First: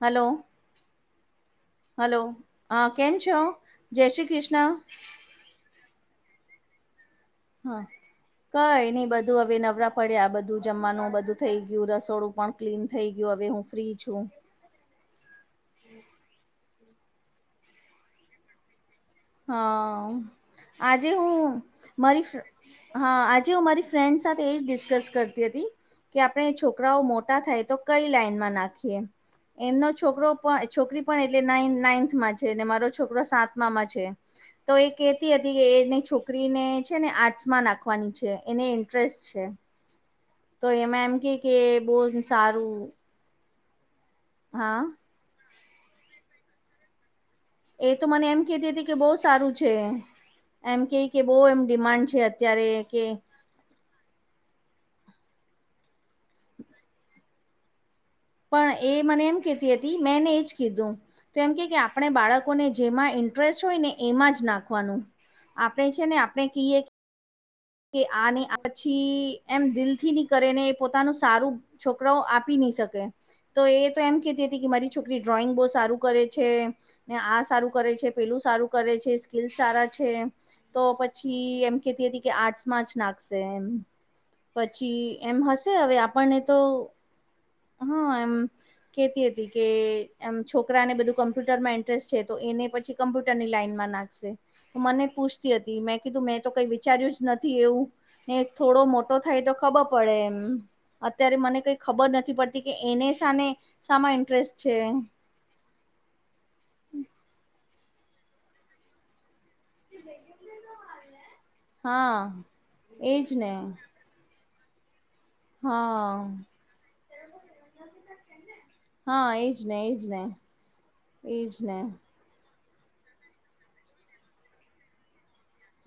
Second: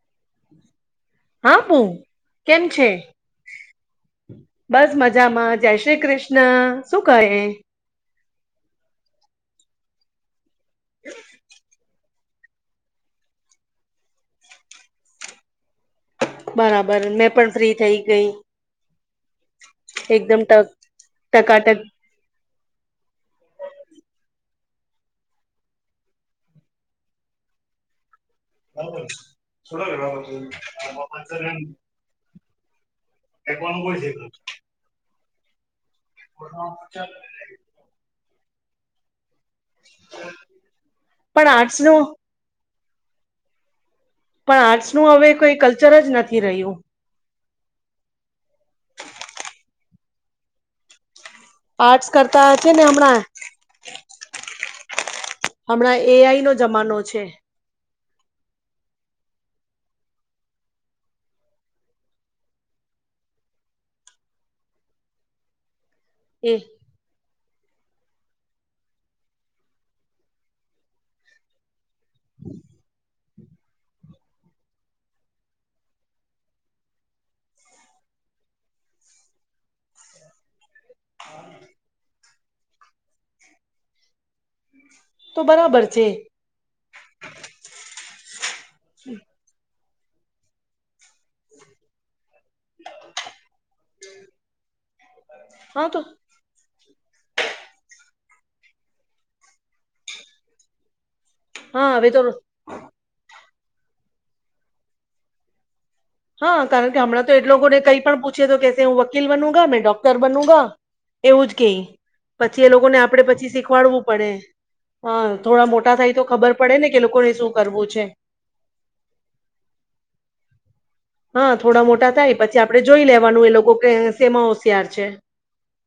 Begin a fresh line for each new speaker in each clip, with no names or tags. Hello.
હ [unintelligible] હા બો
હલો
કેમ છે
હા કેમ છો જય શ્રી કૃષ્ણ
બસ મજામાં જય શ્રી કૃષ્ણ. ના શું કહે.
હા કઈ નઈ બધું હવે નવરા પડ્યા બધું જમવાનું બધું થઈ ગયું રસોડું પણ ક્લીન થઈ ગયું હવે હું ફ્રી છું.
બરાબર મેં પણ ફ્રી થઇ ગઈ.
હા
એકદમ ટક
આજે હું
ટકાટક
મારી. હા આજે હું મારી ફ્રેન્ડ સાથે એ જ ડિસ્કસ કરતી હતી. કે આપણે છોકરાઓ મોટા થાય તો કઈ લાઈનમાં નાખ. એમનો છોકરો પણ છોકરી પણ એટલે નાઇન નાઇથ માં છે ને મારો. છોકરો સાતમા માં છે તો એ કેતી હતી કે એ છોકરીને ને છે આટૅસ. નાખવાની છે એને ઇન્ટરેસ્ટ છે.
હ [unintelligible]
તો એમાં એમ કે કે બોન સારું.
પણ
હા
આર્ટસ નું હવે કોઈ કલ્ચર જ નથી રહ્યું.
એ તો મને એમ કેતી હતી કે બહુ સારું છે એમ કે કે બહુ એમ. ડિમાન્ડ
આર્ટસ
છે
કરતા છે
અત્યારે
ને
કે
હમણાં. હમણાં એ આઈ નો જમાનો છે.
પણ એ મને એમ કહેતી હતી મેંને એજ કીધું. તો એમ કે કે આપણે બાળકોને જેમાં ઇન્ટરેસ્ટ હોય ને એમાં જ નાખવાનું. આપણે છે ને આપણે
એ
કિયે. કે આની આ છી એમ દિલ થી ની કરે ને પોતાનું સારું. છોકરાઓ આપી નહી શકે. તો એ તો એમ કેતી હતી કે મારી છોકરી ડ્રોઈંગ બહુ સારું કરે છે. ને આ સારું કરે છે પેલું સારું કરે છે સ્કીલ સારા છે. તો પછી એમ કેતી હતી. કે આર્ટસમાં જ નાખશે એમ પછી એમ
તો
હશે
બરાબર
હવે
છે
આપણને. તો હા એમ કેતી હતી. કે આમ છોકરાને બધું કમ્પ્યુટર માં ઇન્ટરેસ્ટ છે તો એને પછી કમ્પ્યુટરની લાઈનમાં નાખશે. મને પૂછતી હતી મેં કીધું મેં તો કઈ વિચાર્યું. નથી એવું ને થોડો મોટો થાય તો ખબર પડે એમ. અત્યારે મને કઈ
હા
ખબર
હવે તો
નથી પડતી કે એને શા ને શામાં ઇન્ટરેસ્ટ છે.
હા કારણ કે હમણાં તો એટ લોકો ને કઈ પણ પૂછે તો કે હું વકીલ બનુગા મે. ડોક્ટર બનુગા એવું જ કે
હા
પછી એ લોકોને આપડે
એજ ને
પછી શીખવાડવું. પડે હ થોડા મોટા થાય
હા
તો ખબર પડે ને કે લોકોને શું કરવું છે.
હા, એજ ને એજ ને.
હા,
એજ ને
થોડા મોટા થાય પછી આપડે જોઈ લેવાનું એ લોકો સેમા હોશિયાર છે.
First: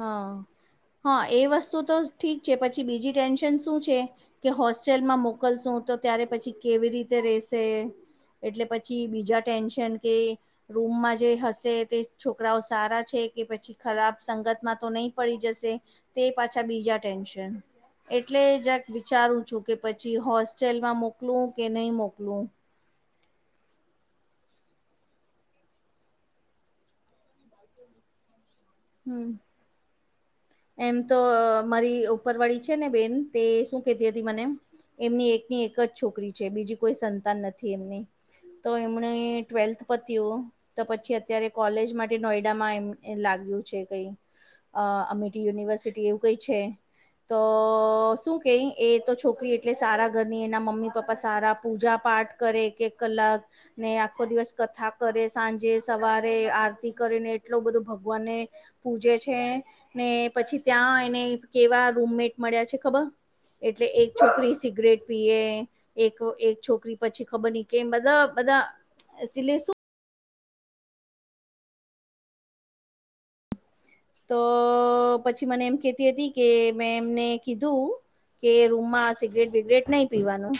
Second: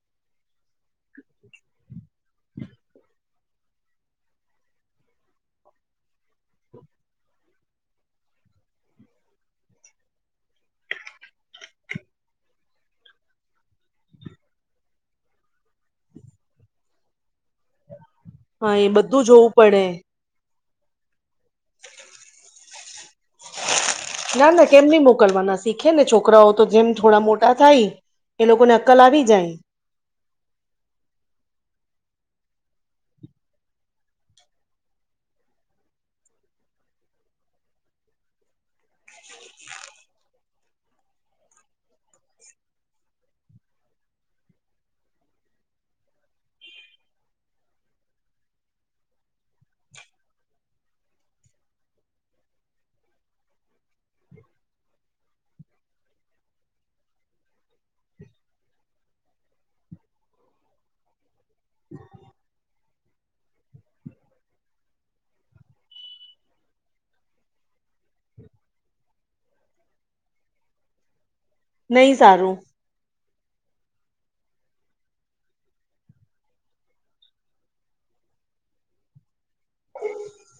હા હા એ વસ્તુ તો ઠીક છે પછી બીજી ટેન્શન શું છે કે હોસ્ટેલમાં મોકલશું તો ત્યારે પછી કેવી રીતે રશે. એટલે પછી બીજા ટેન્શન કે. રૂમમાં જે હશે તે છોકરાઓ સારા છે કે પછી ખરાબ સંગત. તો નહી પડી જશે તે પાછા બીજા ટેન્શન. એટલે
હા
જક
એ બધું
વિચારું
જોવું
છું કે
પડે
પછી હોસ્ટેલમાં મોકલું કે નહીં મોકલું.
ના ના કેમ નહીં મોકલવાના શીખે ને છોકરાઓ તો જેમ થોડા મોટા થાય એ લોકોને કલ આવી
હમ
જાય.
એમ તો અહ મારી ઉપર વાળી છે ને બેન તે શું કેતી હતી મને એમની એકની એક જ છોકરી છે બીજી કોઈ સંતાન નથી એમની. તો એમણે ટ્વેલ્થ પતીયું તો પછી અત્યારે કોલેજ માટે નોઈડામાં એમ લાગ્યું છે કઈ અહ અમે ટી યુનિવર્સિટી એવું કઈ છે. તો શું કઈ એ તો છોકરી એટલે સારા ઘરની એના મમ્મી પપ્પા સારા પૂજા પાઠ કરે કે કલાક ને આખો દિવસ કથા કરે સાંજે સવારે આરતી કરે ને એટલો બધો ભગવાનને પૂજે છે ને પછી ત્યાં એને કેવા રૂમમેટ મળ્યા છે ખબર એટલે એક છોકરી સિગરેટ પીએ એક એક છોકરી પછી ખબર નઈ કે બધા બધા સિલે શું
નહી સારું.
તો પછી મને એમ કેતી હતી કે મેં એમને કીધું કે રૂમમાં સિગરેટ બિગરેટ નહી પીવાનું.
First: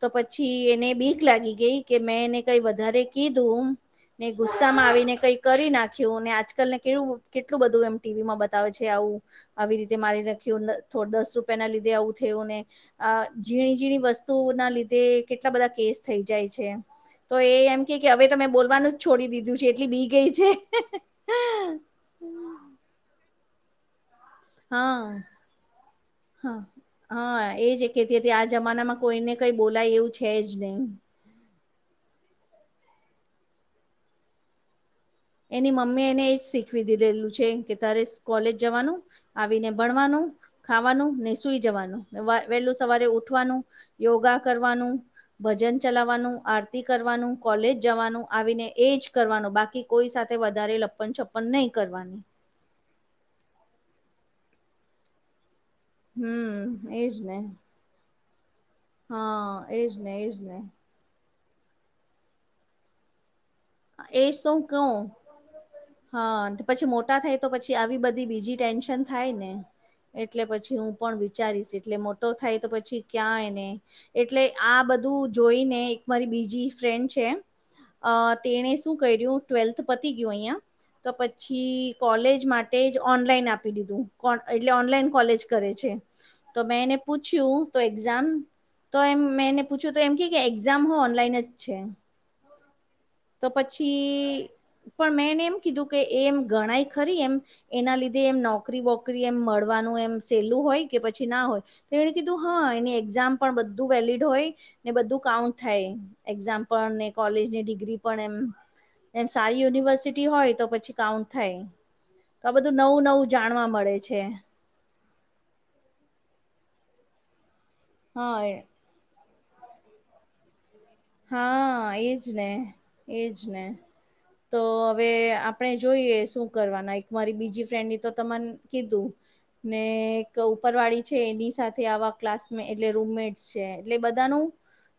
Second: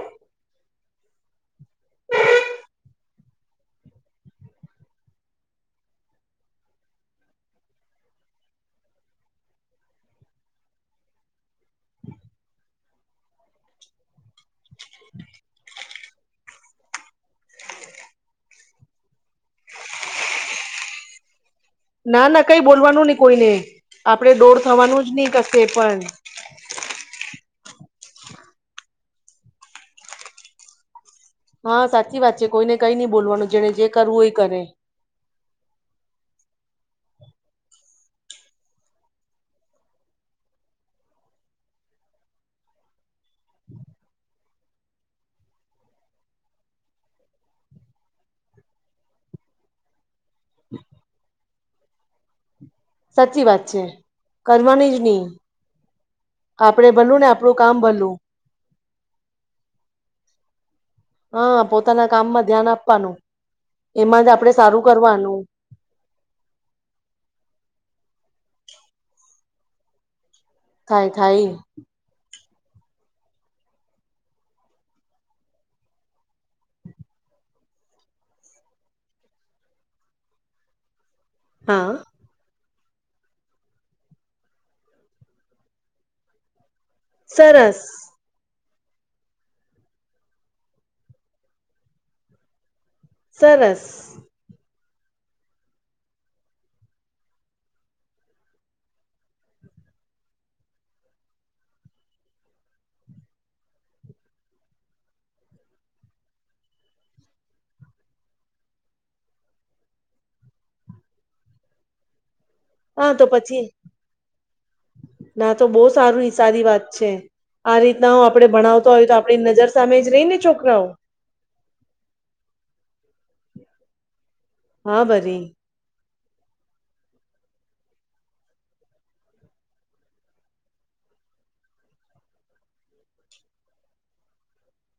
તો પછી એને બીક લાગી ગઈ કે મેં એને કઈ વધારે કીધુંમ ને ગુસ્સા માં આવીને કઈ કરી નાખ્યું અને આજકાલ ને કેવું કેટ લું બધું એમ ટી વી માં બતાવે છે આવું આવી રીતે મારી નાખ્યું થો દસ રૂપિયા ના લીધે આવું થયું ને અહ ઝીણી ઝીણી વસ્તુઓ ના લીધે કેટલા બધા કેસ થઈ જાય છે. તો એ એમ કે કે હવે તો મેં બોલવાનું જ છોડી દીધું છે એટલી બી ગઈ છે.
ના ના કઈ બોલવાનું નહી કોઈને આપડે ડોર થવાનું જ
હા
નહી કશે પણ.
હા હા એ જ કેતી હતી આ જમાનામાં કોઈને કઈ બોલાય એવું છે જ નહી.
હા, સાચી વાત છે કોઈને કઈ નઈ બોલવાનું જેને જે કરવું ઈ કરે.
એની મમ્મી એને એજ શીખવી દીધેલું છે કે તારે કોલેજ જવાનું આવીને ભણવાનું ખાવાનું ને સુઈ જવાનું ને વહેલું સવારે ઉઠવાનું યોગા કરવાનું ભજન ચલાવવાનું, આરતી કરવાનું, કોલેજ જવાનું, આવીને એજ કરવાનું બાકી કોઈ સાથે વધારે લપ્પન છપ્પન નહીં કરવાની.
સાચી વાત છે. કરવાની જ નહી. આપડે
હમ એજ
ભલું ને આપડું કામ ભલું.
હા, એજ ને એજ ને.
હા, પોતાના કામમાં ધ્યાન આપવાનું એમાં
એજ
જ
તો
આપડે
હું
સારું
કહું
કરવાનું.
હા, પછી મોટા થાય તો પછી આવી બધી બીજી ટેન્શન થાય ને એટલે પ છી હું
થાય
પણ
થાય.
વિચારીશ એટલે મોટો થાય તો પછી ક્યાં એને એટલે આ બધું જોઈને એક મારી બીજી ફ્રેન્ડ છે અહ તેણે શું કર્યું ટ્વેલ્થ પતી ગયું અહિયાં તો પછી
હા
કોલેજ મા તેજ ઓનલાઈન આપી દીધું કો એટલે ઓનલાઈન કોલેજ કરે છે. તો મેં એને પૂછ્યું તો
સરસ
એક્ઝામ તો એમ મેને પૂછ્યું તો એમ કે કે એક્ઝામ હો ઓનલાઈન જ છે. તો
સરસ
પછી પણ મેંને એમ કીધું કે એમ ગણાય ખરી એમ એના લીધે એમ નોકરી વોકરી એમ મળવાનું એમ સહેલું હોય કે પછી ના હોય. તો એણે કીધું હા એની એક્ઝામ પણ બધું વેલીડ હોય. ને બધું કાઉન્ટ થાય એક્ઝામ પણ ને કોલેજની ડિગ્રી પણ એમ એમ સારી યુનિવર્સિટી હોય તો પછી કાઉન્ટ થાય. તો આ બધું નવું
હા તો
નવું
પછી
જાણવા મળે છે.
ના તો બહુ સારું સારું સદી વાત છે આ રીતના હ
હા
આપડે
એ
ભણાવ હોય તો આપણી નજર સામે જ રહી ને છોકરાઓ
હા એજ ને એજ ને તો
હા
હવે
ભરી
આપણે જોઈએ શું કરવાના એક મારી બીજી ફ્રેન્ડ ની તો તમાને કીધું ને એક ઉપરવાળી છે એની સાથે આવા ક્લાસ એટલે રૂમમેટ્સ છે એટલે બધાનું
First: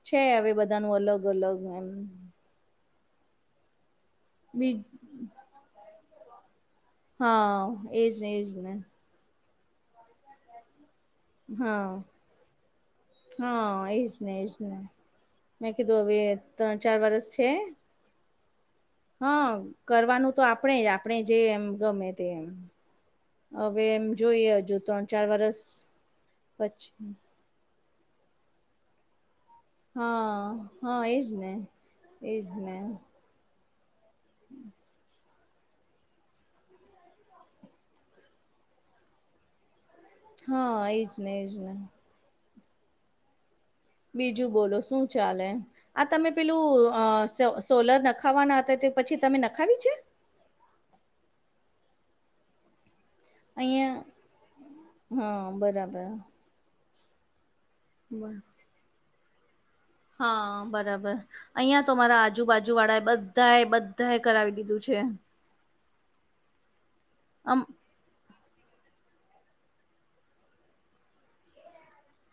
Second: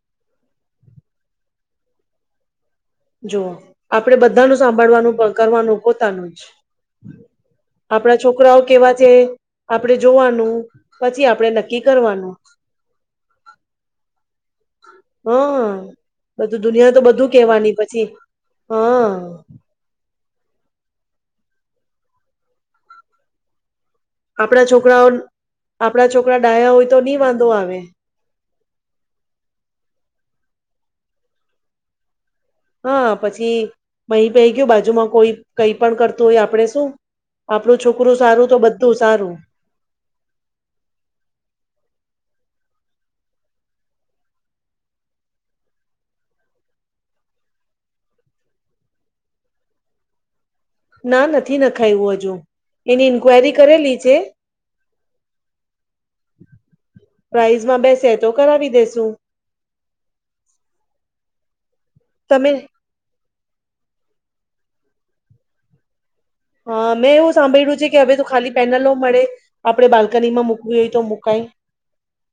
છે હવે બધાનું અલગ અલગ એમ
જોુઓ આપણે બધાનું
બી
સાંભળવાનું કરવાનું પોતાનું જ
હા એજ
આપણા
ને એજ
છોકરાઓ
ને
કેવા છે આપડણે જોવાનું પછી આપડણે નક્કી
હા
કરવાનું
હા એજ ને એજ ને મેં
હા.
કીધું હવે
બધું
ત્રણ
દુનિયા
ચાર
તો
વરષ
બધું
છે
કેવાની પછી
હા કરવાનું તો આપણે જ આપણે જે એમ ગમે તે એમ હવે એમ જોઈએ
આપડા
હજુ
છોકરાઓ
ત્રણ ચાર વરસ
આપડા છોકરા ડાયા
પછી
[unintelligible] આવે
હા હા એજ ને એજ ને
હા પછી મહી પઈ ગયું બાજુમાં કોઈ કઈ પણ કરતું હોય આપડણે શું આપણું છોકરું સારું તો બધું સારું
હા એજ ને એજ ને બીજું બોલો શું ચાલે આ તમે પેલું અ સો સોલર નખાવાના હતા તે પછી તમે નખાવી છે
ના નથી ના ખાયવુ હજુ એની ઇન્ક્વાયરી કરેલી
અહિયાં
છે
હા બરાબર
પ્રાાઈઝ માં બેસે તો કરાવી દેસુ
હા બરાબર અહિયાં તો મારા
તમે
આજુબાજુ વાળા બ બધા એ બધા એ કરાવી દીધું છે
હ મેં એવું
આમ
સાંભળ્યું છે કે હવે તો ખાલી પેનલો મળે આપડણે બાલ્કની માં મુૂકવી હોય તો મુકાય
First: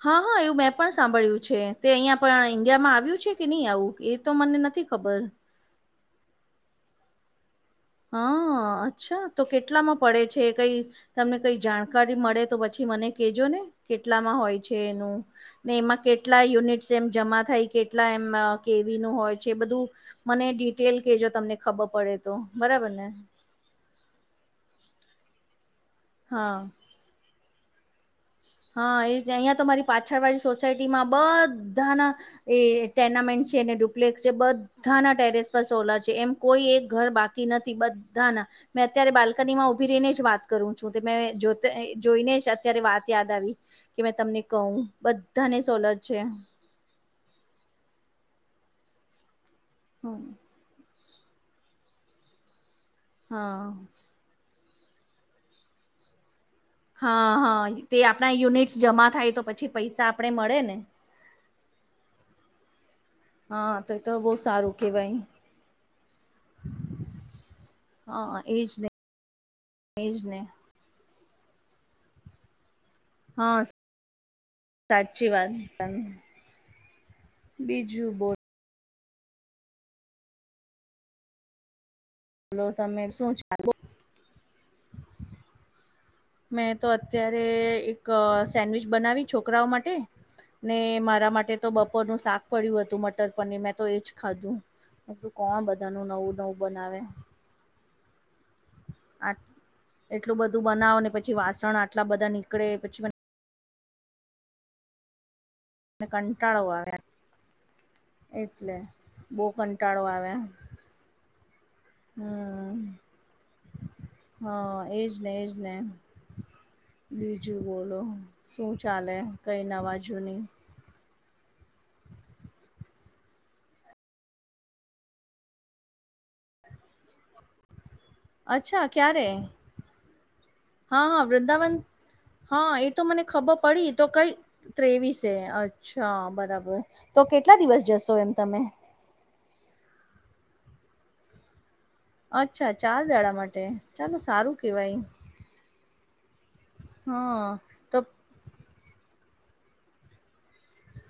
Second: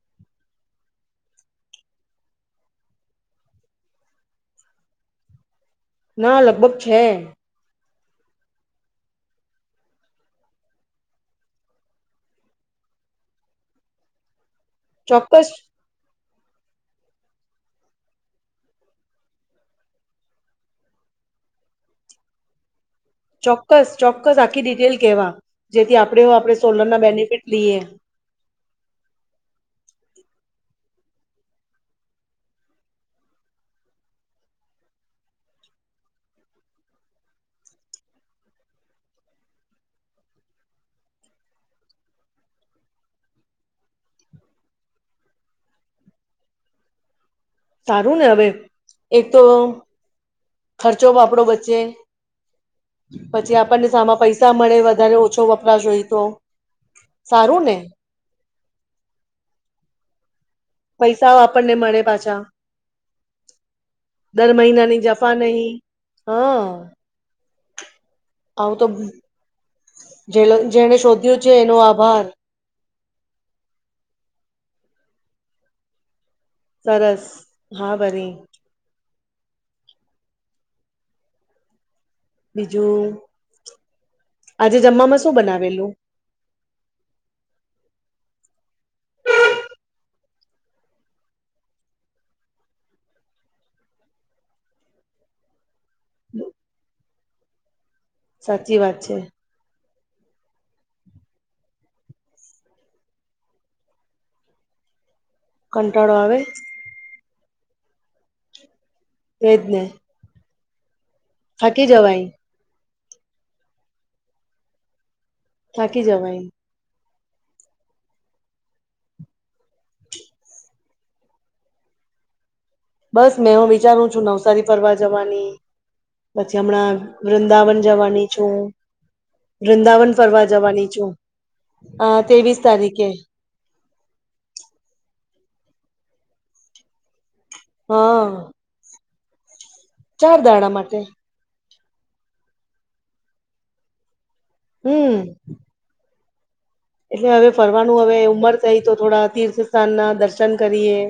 હા હા એવું મેં પણ સાંભળ્યું છે તે અહીયાં પણ ઈન્ડિયામાં આવ્યું છે કે નહી આવું એ તો મને નથી ખબર
ના લગભગ છે
હા અચ્છા તો કેટલામાં પડે છે એ કઈ તમને કઈ જાણકારી મળે તો પછી મને કેજો ને કેટલામાં હોય છેં એનું
ચોક્કસ
ને એમાં કે કેટલા યુનિટ્સ એમ જમા થાય કેટલા એમ કેવી નો હોય છે બધું મને ડિટેલ કેજો તમને ખબર પડે તો બરાબર ને
ચોક્કસ ચોક્કસ આખી ડિટેલ કેવા જેથી આપણેે
હા
આપણે સોલર ના બેનિફિટ લઈએ
હા એજ અહીંયા તો મારી પાછળ વાળી સોસાયટીમાં બધાના એ ટોર્નામેન્ટ છે ને ડુપ્લેક્સ છે બધ બધાના ટેરેસ પર સોલર છે એમ કોઈ એક ઘર બાકી નથી બધાના મેં અત્યારે બાલ્કની માં ઉભી રહીને જ વાત કરું છું મે જો તે જોઈને જ અત્યારે વાત યાદ આવી કે મે તમને કહું બધાને સોલર છે
સારું ને હવે એક તો
[inaudible]
ખર્ચો આપડો વચ્ચે પછી આપણને સામા પૈસા મળે વધારે ઓછો વપરાશઈ હોય તો
હા
સારું
હા
ને
તે આપણા યુનિટ્સ જમા થાય તો પછી પૈસા આપણે મળે ને
પૈસાઓ આપણને મળે પાછા
હા તો એ તો બહુ
દર
સારું
મહિનાની
કેવાય
જફા નહી હ.
હા એજ
આવું તો
ને એજ
જે
ને
જેણે શોધ્યું છે એનો આભાર.
હા સાચી વાત ત.
સરસ હા વરી
બોલો
બીજું
તમે શું ચાલે?
આજે જમવામાં શું બનાવેલું
મેં તો અત્યારે એક સેન્ડવીિચ બનાવી છોકરાઓ માટે ને મારા માટે તો બપોરનું શાક પડ્યું હતું મટર પનીર મેં તો એજ ખાધું કોણ બધા નુ નવું નવું બનાવે
સાચી વાત છે.
આ એટલું બધું બનાવ ને પછી વાસણ આટલા બધા નીકળે પછી. અને કંટાળો આવ્યા એટલે બહુ
એજ ને
કંટાળો આવ્યા.
થાકી જવાય.
હ એ જ ને એ જ ને.
થાકી જવાય
બીજું બોલો શું ચાલે કઈ નવા જૂની.
બસ મેં હું વિચારું છું નવસારી ફરવા જવાની. પછી હમણાં વૃંદાવન જવાની. છું હું
અચ્છા ક્યારે
વૃંદાવન ફરવા જવાની
હા
છું
હા વૃંદાવન
આ તેવીસ
હા એ તો
તારીખે.
મને ખબર પડી તો કઈ. ત્રેવીસે અચ્છા બરાબર તો કેટલા દિવસ જશો એમ
હા
તમે.
ચાર દાડા માટે.
અચ્છા ચાર દાડા માટે ચાલો સારું. કેવાય
હમ્મ. એટલે હવે
હા તો
ફરવાનું હવે ઉંમર થઈ તો થોડા તીર્થ સ્થાન ના દર્શન કરીએ.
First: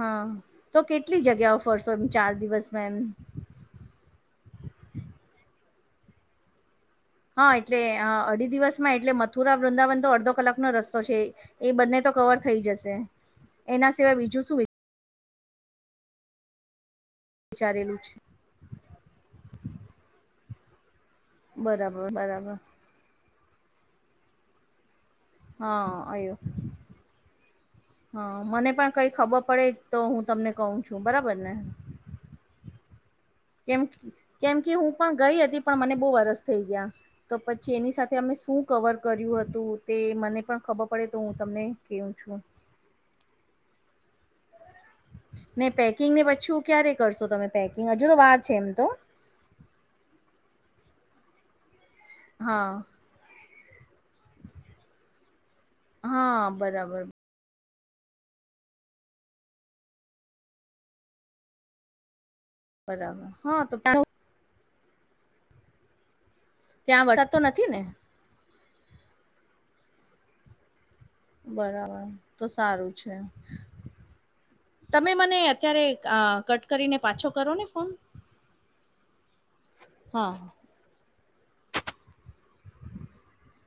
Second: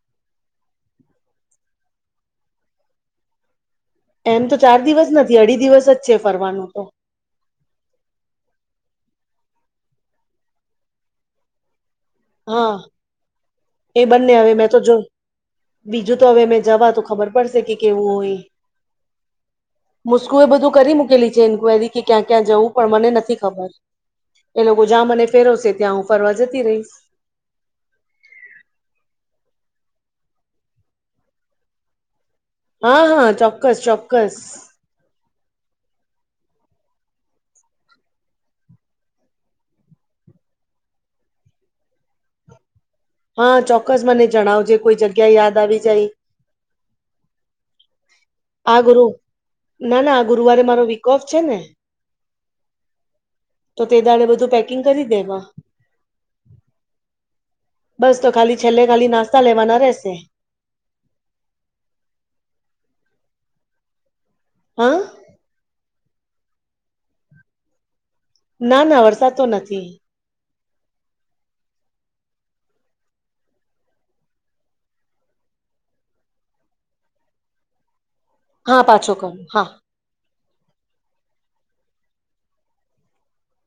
હા તો કેટલી જગ્યાઓ ફરશો એમ ચાર દિવસમાં એમ.
એમ તો ચાર દિવસ નથી અઢી દિવસ જ છે ફરવાનું તો.
હા એટલે અઢી દિવસમાં એટલે મથુરા વૃંદાવન તો અડધો કલાકનો રસ્તો છે. એ બંને તો કવર થઈ
હા
જશે એના
એ
સિવાય
બંને
બીજું
હવે
શું.
મેં તો જો બીજું તો હવે મેં જવા તો ખબર પડશે કે
વિચારેલું
કેવું
છે
હોય. મુસ્કુ એ બધું કરી મૂકેલી છે એન્ક્વાયરી કે
બરાબર
ક્યાં ક્યાં
બરાબર
જવું. પણ મને નથી ખબર એ લોકો જ્યાં મને. ફેરવશે
હા
ત્યાં હું ફરવા
આયો.
જતી રહીશ
હા મને પણ કઈ ખબર પડે તો હું તમને કહું છું બરાબર ને.
હા હા ચોક્કસ
કેમ
ચોક્કસ.
કેમ કે હું પણ ગઈ હતી પણ મને બહુ વરસ થઇ ગયા. તો પછી એની સાથે અમે શું કવર કર્યું હતું તે મને પણ ખબર પડે તો હું તમને કેવું છું.
હા ચોક્કસ મને જણાવજે. કોઈ જગ્યા યાદ
ને
આવી જાય
પેકિંગ ને પછી ક્યારે કરશો તમે પેકિંગ હજુ તો વાત છે એમ
આ
તો.
ગુરુ ના ના ગુરુવારે મારો વિક ઓફ છે ને.
હા.
તો તે દાડે બધું પેકિંગ કરી દેવા.
હા બરાબર.
બસ તો ખાલી છેલ્લે ખાલી નાસ્તા લેવાના રહેશે.
બરાબર હા તો.
હમ્મ.
ત્યાં વળ તો નથી ને.
ના ના વરસાદ તો નથી.
બરાબર તો સારું છે. તમે મને અત્યારે કટ કરીને પાછો કરો ને ફોન.
હા પાછો કરું હા.
હા [inaudible]